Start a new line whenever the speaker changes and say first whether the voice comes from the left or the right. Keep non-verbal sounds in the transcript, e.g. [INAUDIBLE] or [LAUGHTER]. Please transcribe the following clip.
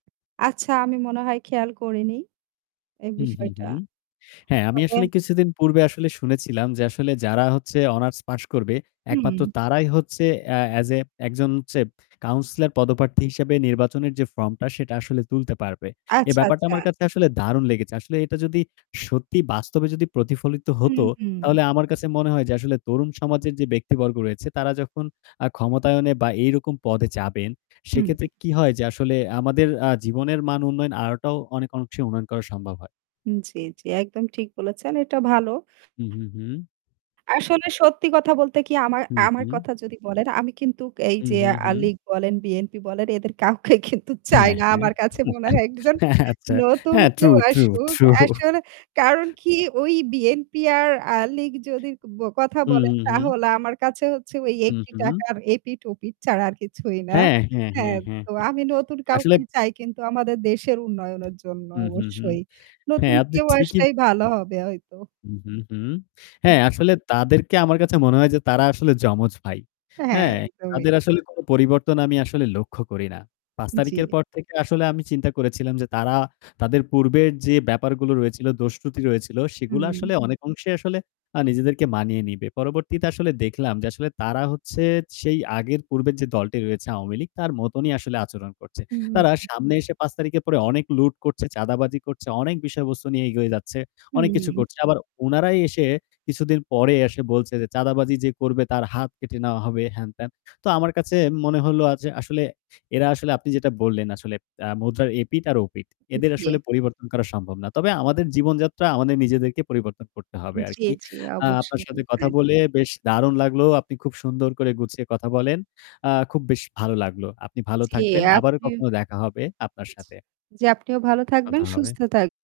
right: আচ্ছা, আমি মনে হয় খেয়াল করিনি, এই
left: হুম, হুম,
right: বিষয়টা।
left: হুম। হ্যাঁ, আমি আসলে
right: [UNINTELLIGIBLE]
left: কিছুদিন পূর্বে আসলে শুনেছিলাম যে, আসলে যারা হচ্ছে অনার্স পাস করবে, একমাত্র
right: হু।
left: তারাই হচ্ছে অ্যা অ্যাজ অ্যা একজন হচ্ছে কাউন্সিলর পদপ্রার্থী হিসেবে নির্বাচনের যে ফর্মটা, সেটা আসলে তুলতে পারবে। এ
right: আচ্ছা,
left: ব্যাপারটা
right: আচ্ছা।
left: আমার কাছে আসলে দারুণ লেগেছে। আসলে এটা যদি সত্যি বাস্তবে যদি প্রতিফলিত
right: হু,
left: হতো,
right: হু।
left: তাহলে আমার কাছে মনে হয় যে, আসলে তরুণ সমাজের যে ব্যক্তিবর্গ রয়েছে, তারা যখন আ ক্ষমতায়নে বা এই রকম পদে যাবেন, সে
right: হুম।
left: ক্ষেত্রে কী হয় যে, আসলে আমাদের আ জীবনের মান উন্নয়ন আনাটাও অনেক অংশে উন্নয়ন করা সম্ভব হয়।
right: জ্বী, জ্বী একদম ঠিক বলেছেন। এটা ভালো।
left: হুম, হুম, হুম।
right: আসলে সত্যি কথা বলতে কি, আমার
left: হু,
right: আমার
left: হু।
right: কথা যদি বলেন, আমি কিন্তু এই
left: হুম,
right: যে
left: হুম,
right: আ
left: হুম।
right: লীগ বলেন, বিএনপি বলেন, এদের কাউকে কিন্তু চাই
left: হ্যাঁ,
right: না।
left: হ্যাঁ।
right: আমার কাছে মনে হয়,
left: [LAUGHS]
right: একজন
left: হ্যাঁ, আচ্ছা।
right: নতুন
left: হ্যাঁ, ট্রু
right: কেউ
left: ট্রু
right: আসুক।
left: ট্রু।
right: আসলে কারণ কী, ওই বিএনপি আর আ লীগের যদি কথা
left: হুম,
right: বলেন,
left: হুম, হুম।
right: তাহলে আমার কাছে হচ্ছে
left: হু,
right: একটি
left: হু।
right: টাকার এপিঠ-ওপিঠ ছাড়া আর কিছুই না।
left: হ্যাঁ, হ্যাঁ,
right: হ্যাঁ,
left: হ্যাঁ, হ্যাঁ।
right: তো আমি নতুন
left: আসলে
right: কাউকে চাই, কিন্তু আমাদের দেশের উন্নয়নের জন্য
left: হুম, হুম, হুম।
right: অবশ্যই। নতুন
left: হ্যাঁ, আপনি
right: কেউ
left: ঠিকই
right: আসলেই ভালো হবে হয়তো।
left: হুম, হুম, হুম। হ্যাঁ, আসলে তাদেরকে আমার কাছে মনে হয় যে, তারা আসলে যমজ ভাই।
right: হ্যাঁ,
left: হ্যাঁ,
right: একদমই।
left: তাদের আসলে কোনো পরিবর্তন আমি আসলে লক্ষ্য করি না। ৫ তারিখের
right: জ্বী।
left: পর থেকে আসলে আমি চিন্তা করেছিলাম যে, তারা তাদের পূর্বের যে ব্যাপারগুলো রয়েছিল, দোষ-ত্রুটি রয়েছিল, সেগুলো
right: হুম।
left: আসলে অনেক অংশেই আসলে আ নিজেদেরকে মানিয়ে নেবে। পরবর্তীতে আসলে দেখলাম যে, আসলে তারা হচ্ছে সেই আগের পূর্বের যে দলটি রয়েছে, আওয়ামী লীগ, তার মতোনই আসলে আচরণ করছে। তারা
right: হু।
left: সামনে এসে ৫ তারিখের পরে অনেক লুট করছে, চাঁদাবাজি করছে, অনেক বিষয়বস্তু নিয়ে এগিয়ে যাচ্ছে,
right: হু,
left: অনেক কিছু
right: হু।
left: করছে। আবার ওনারাই এসে কিছুদিন পরে এসে বলছে যে, "চাঁদাবাজি যে করবে, তার হাত কেটে নেওয়া হবে।" হ্যান-ত্যান। তো আমার কাছে মনে হলো আ যে, আসলে এরা আসলে, আপনি যেটা বললেন, আসলে মুদ্রার এপিঠ আর ওপিঠ। এদের
right: জি।
left: আসলে পরিবর্তন করা সম্ভব না। তবে আমাদের জীবনযাত্রা, আমাদের নিজেদেরকে পরিবর্তন করতে হবে আর
right: জ্বী,
left: কি।
right: জ্বী
left: আপনার
right: অবশ্যই।
left: সাথে কথা বলে বেশ দারুণ লাগল। আপনি খুব সুন্দর করে গুছিয়ে কথা বলেন। আ খুব বেশি ভালো লাগল। আপনি ভালো
right: জি,
left: থাকবেন। আবারও
right: আপনিও
left: কখনো দেখা হবে আপনার সাথে।
right: জি, আপনিও ভালো থাকবেন,
left: কথা হবে।
right: সুস্থ থাক